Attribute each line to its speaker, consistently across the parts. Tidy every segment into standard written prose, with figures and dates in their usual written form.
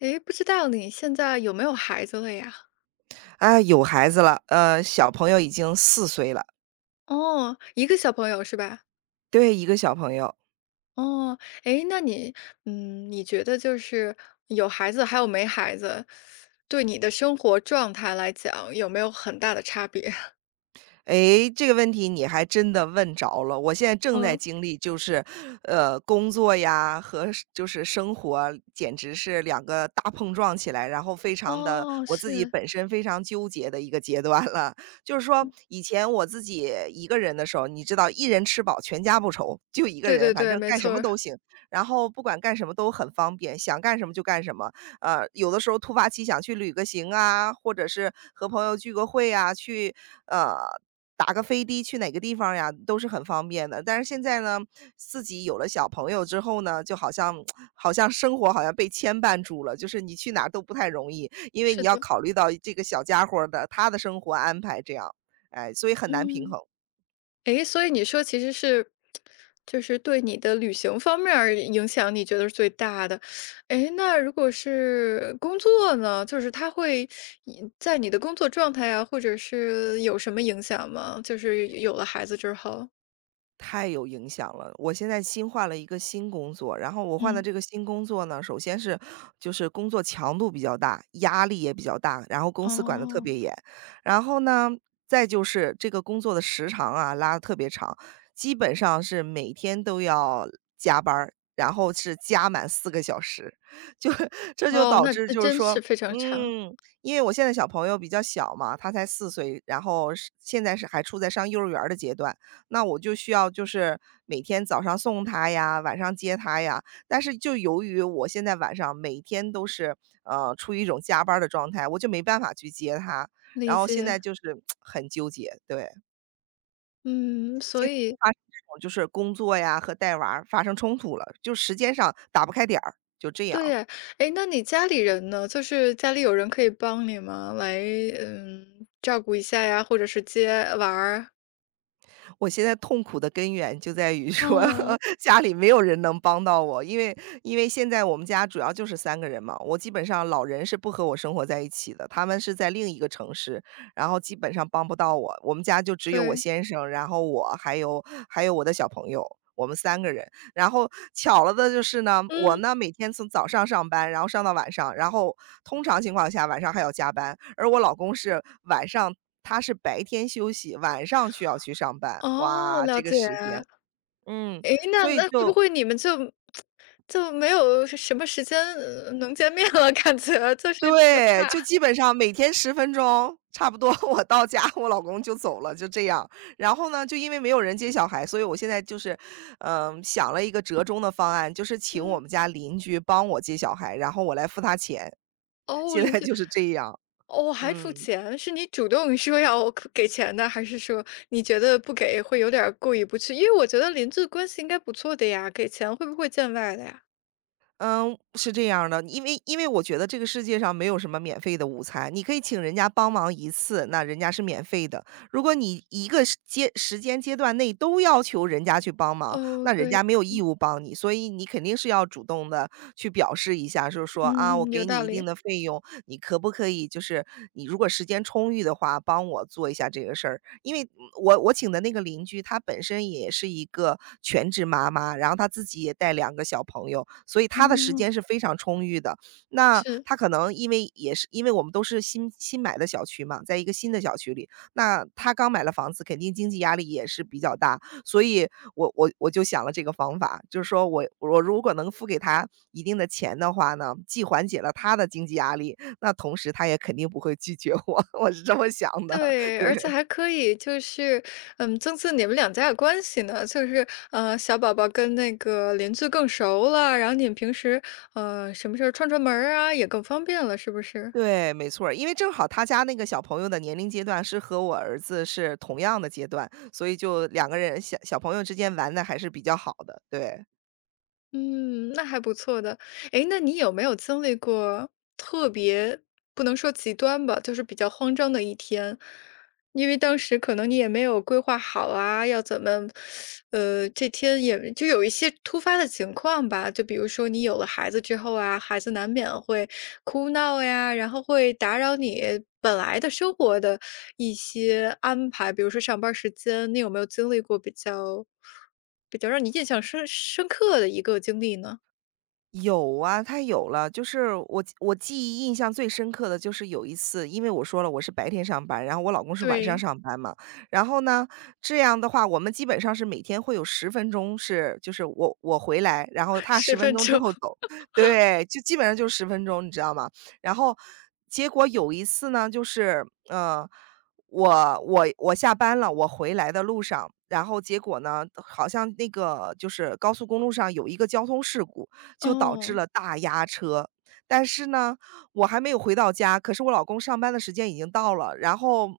Speaker 1: 诶，不知道你现在有没有孩子了呀？
Speaker 2: 啊，有孩子了，小朋友已经四岁了，
Speaker 1: 哦，一个小朋友是吧？
Speaker 2: 对一个小朋友。
Speaker 1: 哦，诶，那你，你觉得就是有孩子还有没孩子，对你的生活状态来讲有没有很大的差别？
Speaker 2: 诶，这个问题你还真的问着了。我现在正在
Speaker 1: 嗯，
Speaker 2: 经历，工作呀和生活，简直是两个大碰撞起来，然后非常的
Speaker 1: 哦，
Speaker 2: 我自己
Speaker 1: 是，
Speaker 2: 本身非常纠结的一个阶段了。就是说，以前我自己一个人的时候，你知道一人吃饱全家不愁，就一个
Speaker 1: 对
Speaker 2: 人，
Speaker 1: 对
Speaker 2: 反
Speaker 1: 对，
Speaker 2: 正
Speaker 1: 没
Speaker 2: 干什
Speaker 1: 错
Speaker 2: 么
Speaker 1: 儿，
Speaker 2: 都行，然后不管干什么都很方便，想干什么就干什么。有的时候突发奇想去旅个行啊，或者是和朋友聚个会啊，去呃打个飞的去哪个地方呀，都是很方便的。但是现在呢，自己有了小朋友之后呢，就好像 好像生活好像被牵绊住了，就是你去哪儿都不太容易，因为
Speaker 1: 是
Speaker 2: 你要
Speaker 1: 的，
Speaker 2: 考虑到这个小家伙儿的他的生活安排这样，哎，所以很难平
Speaker 1: 嗯。
Speaker 2: 衡。
Speaker 1: 诶，所以你说其实是就是对你的旅行方面儿影响你觉得是最大的。诶，那如果是工作呢？就是他会影在你的工作状态啊，或者是有什么影响吗？就是有了孩子之后？
Speaker 2: 太有影响了。我现在新换了一个新工作，然后我换的
Speaker 1: 嗯。
Speaker 2: 这个新工作呢，首先是就是工作强度比较大，压力也比较大，然后公司管得特
Speaker 1: 哦，
Speaker 2: 别严。然后呢，再就是这个工作的时长啊，拉得特别长，基本上是每天都要加班儿，然后是加满4个小时。就这就
Speaker 1: 哦，
Speaker 2: 导
Speaker 1: 那
Speaker 2: 致
Speaker 1: 那
Speaker 2: 就是
Speaker 1: 真
Speaker 2: 说
Speaker 1: 是非常长，
Speaker 2: 嗯，因为我现在小朋友比较小嘛，他才四岁，然后是现在是还处在上幼儿园儿的阶段，那我就需要就是每天早上送他呀，晚上接他呀。但是就由于我现在晚上每天都是，处于一种加班儿的状态，我就没办法去接他。然
Speaker 1: 理
Speaker 2: 后现在
Speaker 1: 解。
Speaker 2: 就是 很纠结，对，
Speaker 1: 嗯，所以
Speaker 2: 发生这种就是工作呀和带娃儿发生冲突了，就时间上打不开点儿，就这
Speaker 1: 对
Speaker 2: 样。
Speaker 1: 呀，诶，那你家里人呢？就是家里有人可以帮你吗？来，嗯，照顾一下呀，或者是接娃儿？
Speaker 2: 我现在痛苦的根源就在于说
Speaker 1: 嗯，
Speaker 2: 家里没有人能帮到我，因为现在我们家主要就是三个人嘛，我基本上老人是不和我生活在一起的，他们是在另一个城市，然后基本上帮不到我。我们家就只有我
Speaker 1: 对。
Speaker 2: 先生，然后我还有我的小朋友，我们三个人。然后巧了的就是呢，我
Speaker 1: 嗯，
Speaker 2: 呢每天从早上上班，然后上到晚上，然后通常情况下晚上还要加班，而我老公是晚上他是白天休息，晚上需要去上班。
Speaker 1: 哦，
Speaker 2: 哇，
Speaker 1: 了
Speaker 2: 这个
Speaker 1: 解。
Speaker 2: 时间，嗯，
Speaker 1: 诶，那
Speaker 2: 所以
Speaker 1: 那会不
Speaker 2: 就
Speaker 1: 会你们就没有是什么时间，能见面了，感觉就是比较
Speaker 2: 对，
Speaker 1: 大。
Speaker 2: 就基本上每天十分钟，差不多 我到家，我老公就走了，就这样。然后呢，就因为没有人接小孩，所以我现在就是，嗯，想了一个折中的方案，就是请我
Speaker 1: 嗯，
Speaker 2: 们家邻居帮我接小孩，然后我来付他钱。
Speaker 1: 哦，
Speaker 2: 现
Speaker 1: 邻
Speaker 2: 在
Speaker 1: 居。
Speaker 2: 就是这样，
Speaker 1: 哦，还付
Speaker 2: 嗯。
Speaker 1: 钱，是你主动说要给钱的，还是说你觉得不给会有点儿过意不去？因为我觉得邻居关系应该不错的呀，给钱会不会见外的呀？
Speaker 2: 嗯，是这样儿的，因为我觉得这个世界上没有什么免费的午餐，你可以请人家帮忙一次，那人家是免费的。如果你一个时间阶段内都要求人家去帮忙，
Speaker 1: 哦，
Speaker 2: 那人
Speaker 1: 对，
Speaker 2: 家没有义务帮你，所以你肯定是要主动的。去表示一下，就是说啊，我
Speaker 1: 嗯，有
Speaker 2: 给
Speaker 1: 道
Speaker 2: 你一定
Speaker 1: 理，
Speaker 2: 的费用，你可不可以就是你如果时间充裕的话，帮我做一下这个事儿？因为嗯我请的那个邻居，她本身也是一个全职妈妈，然后她自己也带两个小朋友，所以她的时
Speaker 1: 哦，
Speaker 2: 间是非常充裕的。那
Speaker 1: 是。
Speaker 2: 她可能因为也是因为我们都是新买的小区嘛，在一个新的小区里，那她刚买了房子，肯定经济压力也是比较大。所以我就想了这个方法，就是说我如果能付给他一定的钱的话呢，既缓解了他的经济压力，那同时他也肯定不会拒绝我，我是这么想的。
Speaker 1: 对，
Speaker 2: 对，
Speaker 1: 而且还可以就是，增进你们两家的关系呢。就是，小宝宝跟那个邻居更熟了，然后你们平时，什么事儿串串门儿啊，也更方便了，是不是？
Speaker 2: 对，没错儿，因为正好他家那个小朋友的年龄阶段是和我儿子是同样的阶段，所以就两个人小朋友之间玩的还是比较好的，对。
Speaker 1: 嗯，那还不错的。诶，那你有没有经历过特别不能说极端吧，就是比较慌张的一天？因为当时可能你也没有规划好啊，要怎么，这天也就有一些突发的情况吧。就比如说你有了孩子之后啊，孩子难免会哭闹呀，然后会打扰你本来的生活的一些安排，比如说上班时间，你有没有经历过比较让你印象深刻的一个经历呢？
Speaker 2: 有啊，他有了。就是我记忆印象最深刻的就是有一次，因为我说了我是白天上班，然后我老公是晚上
Speaker 1: 对。
Speaker 2: 上班嘛。然后呢，这样的话，我们基本上是每天会有十分钟是，就是我回来，然后 他
Speaker 1: 十
Speaker 2: 十分
Speaker 1: 分
Speaker 2: 钟之
Speaker 1: 钟，
Speaker 2: 后走，对，就基本上就十分钟，你知道吗？然后结果有一次呢，就是我下班了，我回来的路上，然后结果呢，好像那个就是高速公路上有一个交通事故，就导致
Speaker 1: 哦，
Speaker 2: 了大压车。但是呢，我还没有回到家，可是我老公上班的时间已经到了，然后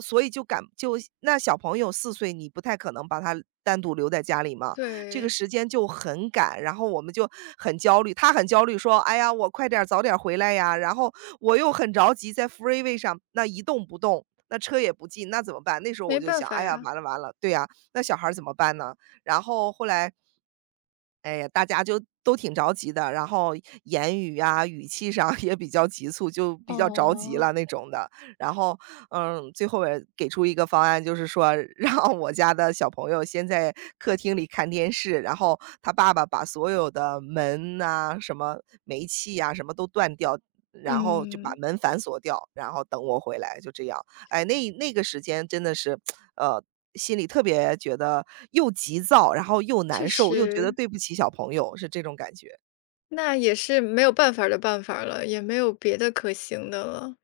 Speaker 2: 所以就那小朋友四岁，你不太可能把他单独留在家里嘛，这个
Speaker 1: 对，
Speaker 2: 时间就很赶，然后我们就很焦虑，他很焦虑说："哎呀，我快点儿早点儿回来呀。"然后我又很着急，在 freeway 上那一动不动，那车也不进，那怎么办？那时候
Speaker 1: 没
Speaker 2: 我就
Speaker 1: 办
Speaker 2: 想：
Speaker 1: 法
Speaker 2: “哎呀，
Speaker 1: 呀，
Speaker 2: 完了完了，对呀，那小孩儿怎么办呢？"然后后来哎呀，大家就都挺着急的，然后言语啊、语气上也比较急促，就比较着急
Speaker 1: 哦，
Speaker 2: 了那种的。然后，嗯，最后也给出一个方案，就是说 让我家的小朋友先在客厅里看电视，然后他爸爸把所有的门呐、什么煤气呀、什么都断掉。然后就把
Speaker 1: 嗯，
Speaker 2: 门反锁掉，然后等我回来，就这样。哎，那那个时间真的是，呃，心里特别觉得又急躁，然后又
Speaker 1: 确
Speaker 2: 难受，又觉得
Speaker 1: 实。
Speaker 2: 对不起小朋友，是这种感觉。
Speaker 1: 那也是没有办法儿的办法儿了，也没有别的可行的了。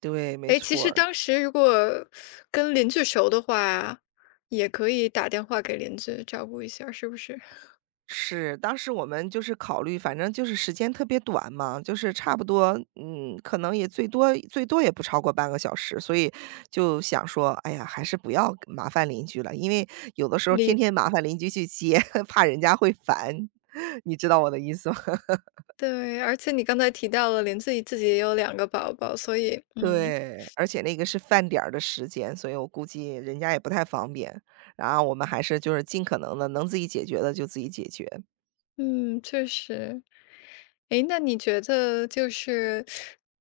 Speaker 2: 对，没
Speaker 1: 哎，其
Speaker 2: 错
Speaker 1: 实
Speaker 2: 儿。
Speaker 1: 当时如果跟邻居熟的话，也可以打电话给邻居照顾一下儿是不是？
Speaker 2: 是，当时我们就是考虑，反正就是时间特别短嘛，就是差不多，嗯，可能也最多最多也不超过半个小时，所以就想说，哎呀，还是不要麻烦邻居了，因为有的时候天
Speaker 1: 你
Speaker 2: 天麻烦邻居去接，怕人家会烦，你知道我的意思吗？
Speaker 1: 对，而且你刚才提到了邻居自己也有两个宝宝，所以嗯
Speaker 2: 对，而且那个是饭点儿的时间，所以我估计人家也不太方便。然后我们还是就是尽可能的能自己解决的就自己解决。
Speaker 1: 嗯，确实。诶，那你觉得就是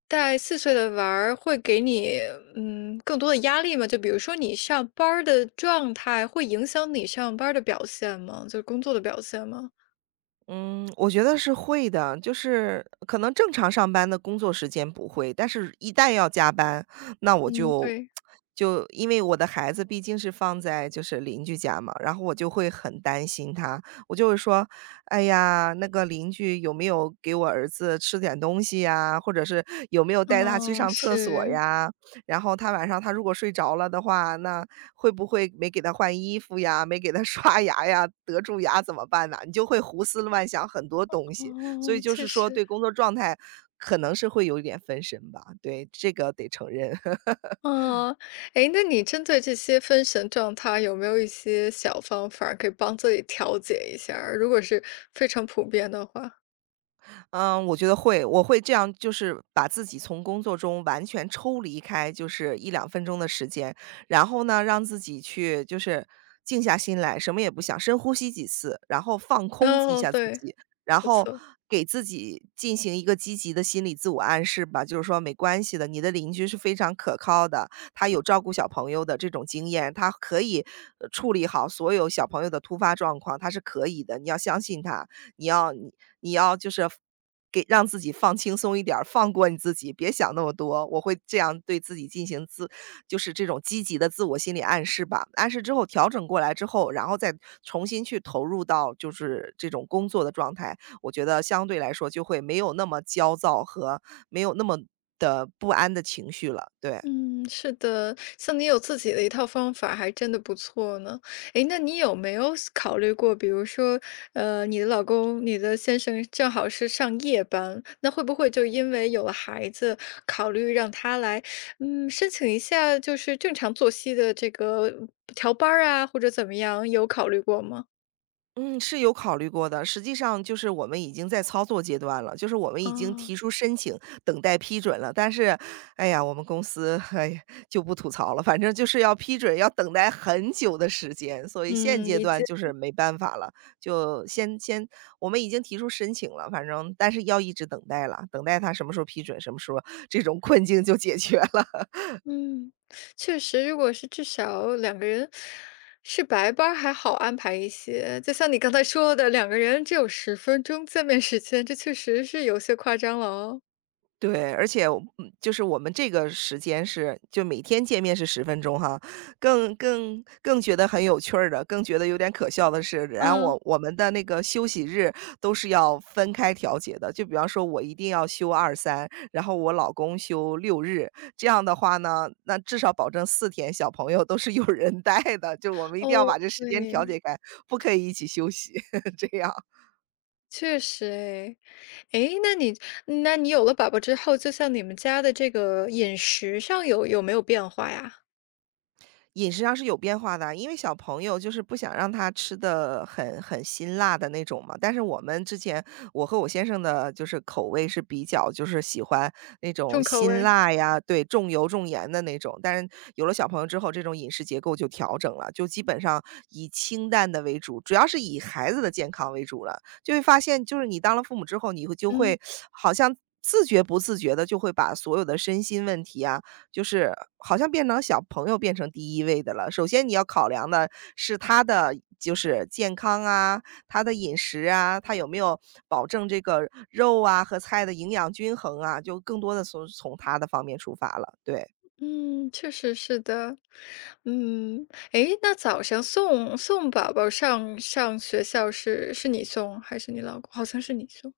Speaker 1: 带四岁的娃儿会给你，更多的压力吗？就比如说你上班儿的状态会影响你上班儿的表现吗？就是工作的表现吗？
Speaker 2: 嗯，我觉得是会的，就是可能正常上班的工作时间不会，但是一旦要加班，那我
Speaker 1: 嗯，
Speaker 2: 就
Speaker 1: 对，
Speaker 2: 就因为我的孩子毕竟是放在就是邻居家嘛，然后我就会很担心他，我就会说，哎呀，那个邻居有没有给我儿子吃点东西呀，或者是有没有带他去
Speaker 1: 哦，
Speaker 2: 上厕所
Speaker 1: 是，
Speaker 2: 呀？然后他晚上他如果睡着了的话，那会不会没给他换衣服呀，没给他 刷牙呀，得蛀牙怎么办呢？你就会胡思乱想很多东西，所以
Speaker 1: 哦，
Speaker 2: 就
Speaker 1: 确
Speaker 2: 是说
Speaker 1: 实，
Speaker 2: 对工作状态可能是会有一点分神吧，对，这个得承认。
Speaker 1: 哦。诶，那你针对这些分神状态有没有一些小方法儿可以帮自己调节一下儿如果是非常普遍的话。
Speaker 2: 嗯，我觉得会，我会这样，就是把自己从工作中完全抽离开，就是一两分钟的时间，然后呢，让自己去就是静下心来，什么也不想，深呼吸几次，然后放空一
Speaker 1: 哦，
Speaker 2: 下自
Speaker 1: 对，
Speaker 2: 己，然
Speaker 1: 不
Speaker 2: 后
Speaker 1: 错。
Speaker 2: 给自己进行一个积极的心理自我暗示吧，就是说没关系的，你的邻居是非常可靠的，他有照顾小朋友的这种经验，他可以处理好所有小朋友的突发状况，他是可以的，你要相信他，你要你要就是给让自己放轻松一点儿，放过你自己，别想那么多。我会这样对自己进行就是这种积极的自我心理暗示吧。暗示之后调整过来之后，然后再重新去投入到就是这种工作的状态，我觉得相对来说就会没有那么焦躁和没有那么的不安的情绪了，对。
Speaker 1: 嗯，是的，像你有自己的一套方法，还真的不错呢。诶，那你有没有考虑过，比如说，你的老公、你的先生正好是上夜班，那会不会就因为有了孩子，考虑让他来，申请一下就是正常作息的这个调班儿啊，或者怎么样，有考虑过吗？
Speaker 2: 嗯，是有考虑过的。实际上就是我们已经在操作阶段了，就是我们已经
Speaker 1: 啊，
Speaker 2: 提出申请，等待批准了。但是，哎呀，我们公司，哎，呀就不吐槽了，反正就是要批准，要等待很久的时间，所以现
Speaker 1: 嗯，
Speaker 2: 阶
Speaker 1: 理
Speaker 2: 段
Speaker 1: 解。
Speaker 2: 就是没办法了，就先我们已经提出申请了，反正但是要一直等待了，等待他什么时候批准，什么时候这种困境就解决了。
Speaker 1: 嗯，确实，如果是至少两个人是白班儿还好安排一些，就像你刚才说的，两个人只有十分钟见面时间，这确实是有些夸张了哦。
Speaker 2: 对，而且我就是我们这个时间是就每天见面是10分钟哈，更觉得很有趣儿的，更觉得有点可笑的是，然后
Speaker 1: 嗯。
Speaker 2: 我们的那个休息日都是要分开调节的。就比方说我一定要休二三，然后我老公休六日，这样的话呢，那至少保证4天小朋友都是有人带的，就我们一定要
Speaker 1: 哦，
Speaker 2: 把这时间调
Speaker 1: 对，
Speaker 2: 节开，不可以一起休息，这样。
Speaker 1: 确实哎。诶，那你有了宝宝之后，就像你们家的这个饮食上有没有变化呀？
Speaker 2: 饮食上是有变化的，因为小朋友就是不想让他吃的很辛辣的那种嘛。但是我们之前，我和我先生的就是口味是比较就是喜欢那种
Speaker 1: 重口
Speaker 2: 辛
Speaker 1: 味，
Speaker 2: 辣呀，对，重油重盐的那种。但是有了小朋友之后，这种饮食结构就调整了，就基本上以清淡的为主，主要是以孩子的健康为主了。就会发现，就是你当了父母之后，你会就
Speaker 1: 嗯。
Speaker 2: 会好像，自觉不自觉的就会把所有的身心问题啊，就是好像变成小朋友变成第一位的了。首先你要考量的是他的就是健康啊，他的饮食啊，他有没有保证这个肉啊和菜的营养均衡啊，就更多的从他的方面出发了，对。
Speaker 1: 嗯，确实是的。嗯，诶，那早上送宝宝上学校是你送还是你老公？好像是你送，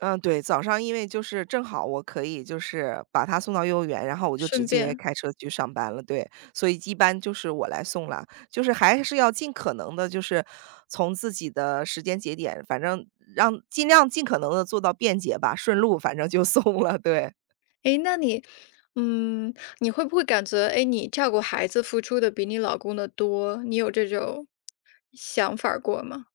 Speaker 2: 嗯，对，早上因为就是正好我可以就是把他送到幼儿园，然后我就直
Speaker 1: 顺
Speaker 2: 接
Speaker 1: 便。
Speaker 2: 开车去上班了，对，所以一般就是我来送了，就是还是要尽可能的，就是从自己的时间节点，反正让尽量尽可能的做到便捷吧，顺路反正就送了，对。
Speaker 1: 诶，那你，嗯，你会不会感觉，诶，你照顾孩子付出的比你老公的多？你有这种想法儿过吗？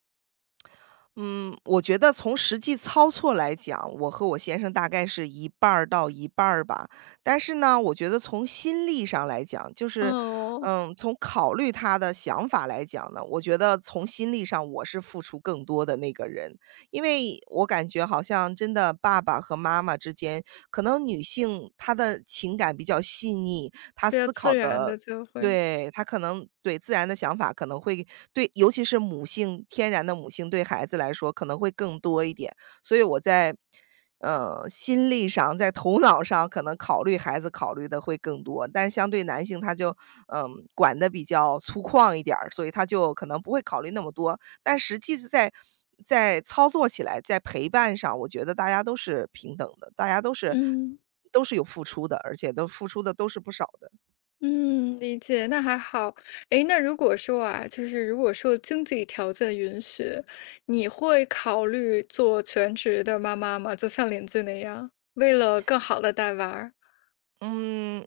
Speaker 2: 嗯，我觉得从实际操作来讲，我和我先生大概是一半儿到一半儿吧。但是呢，我觉得从心力上来讲，就是，
Speaker 1: 哦，
Speaker 2: 嗯，从考虑他的想法来讲呢，我觉得从心力上我是付出更多的那个人，因为我感觉好像真的爸爸和妈妈之间，可能女性她的情感比较细腻，她
Speaker 1: 比较
Speaker 2: 思考
Speaker 1: 自然
Speaker 2: 的
Speaker 1: 的就会，
Speaker 2: 对，他可能对自然的想法可能会对尤其是母性天然的母性对孩子来说可能会更多一点。所以我在，心力上，在头脑上可能考虑孩子考虑的会更多，但是相对男性他就，管的比较粗犷一点儿所以他就可能不会考虑那么多。但实际是在操作起来，在陪伴上，我觉得大家都是平等的，大家都是
Speaker 1: 嗯。
Speaker 2: 都是有付出的，而且都付出的都是不少的。
Speaker 1: 嗯，理解，那还好。诶，那如果说啊，就是如果说经济条件允许，你会考虑做全职的妈妈吗？就像邻居那样，为了更好的带娃儿。
Speaker 2: 嗯，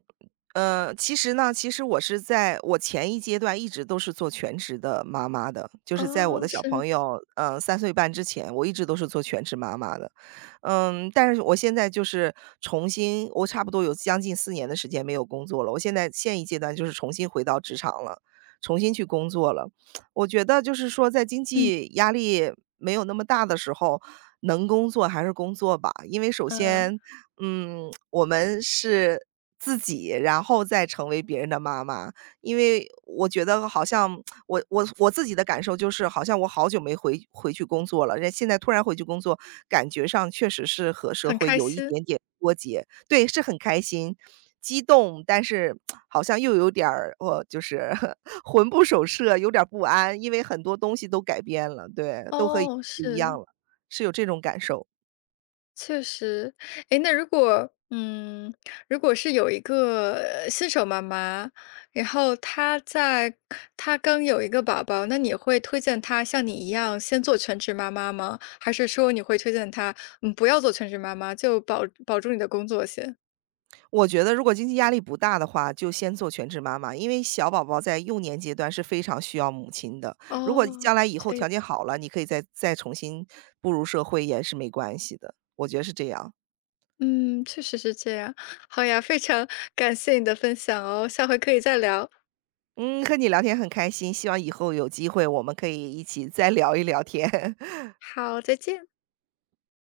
Speaker 2: 其实我是在我前一阶段一直都是做全职的妈妈的，就是在我
Speaker 1: 哦，
Speaker 2: 的小
Speaker 1: 是，
Speaker 2: 朋友，3岁半之前，我一直都是做全职妈妈的。嗯，但是我现在就是我差不多有将近4年的时间没有工作了，我现在一阶段就是重新回到职场了，重新去工作了。我觉得就是说在经
Speaker 1: 嗯，
Speaker 2: 济压力没有那么大的时候，能工作还是工作吧。因为首
Speaker 1: 嗯，
Speaker 2: 先我们是自己，然后再成为别人的妈妈。因为我觉得好像我自己的感受就是，好像我好久没回去工作了，人现在突然回去工作，感觉上确实是和社
Speaker 1: 很
Speaker 2: 会
Speaker 1: 开
Speaker 2: 有一
Speaker 1: 心。
Speaker 2: 点点脱节。对，是很开心、激动，但是好像又有点儿，我就是 魂不守舍，有点儿不安，因为很多东西都改变了，对，都和以前
Speaker 1: 哦，
Speaker 2: 不一样
Speaker 1: 是。
Speaker 2: 了，是有这种感受。
Speaker 1: 确实，诶，那如果是有一个新手妈妈，然后她刚有一个宝宝，那你会推荐她像你一样先做全职妈妈吗？还是说你会推荐她，不要做全职妈妈，就保住你的工作先？
Speaker 2: 我觉得如果经济压力不大的话，就先做全职妈妈，因为小宝宝在幼年阶段是非常需要母亲的。如果
Speaker 1: 哦，
Speaker 2: 将来以后
Speaker 1: 这个
Speaker 2: 条件好了，你可以再重新步入社会也是没关系的，我觉得是这样。
Speaker 1: 嗯，确实是这样。好呀，非常感谢你的分享哦，下回可以再聊。
Speaker 2: 嗯，和你聊天很开心，希望以后有机会我们可以一起再聊一聊天。
Speaker 1: 好，再见。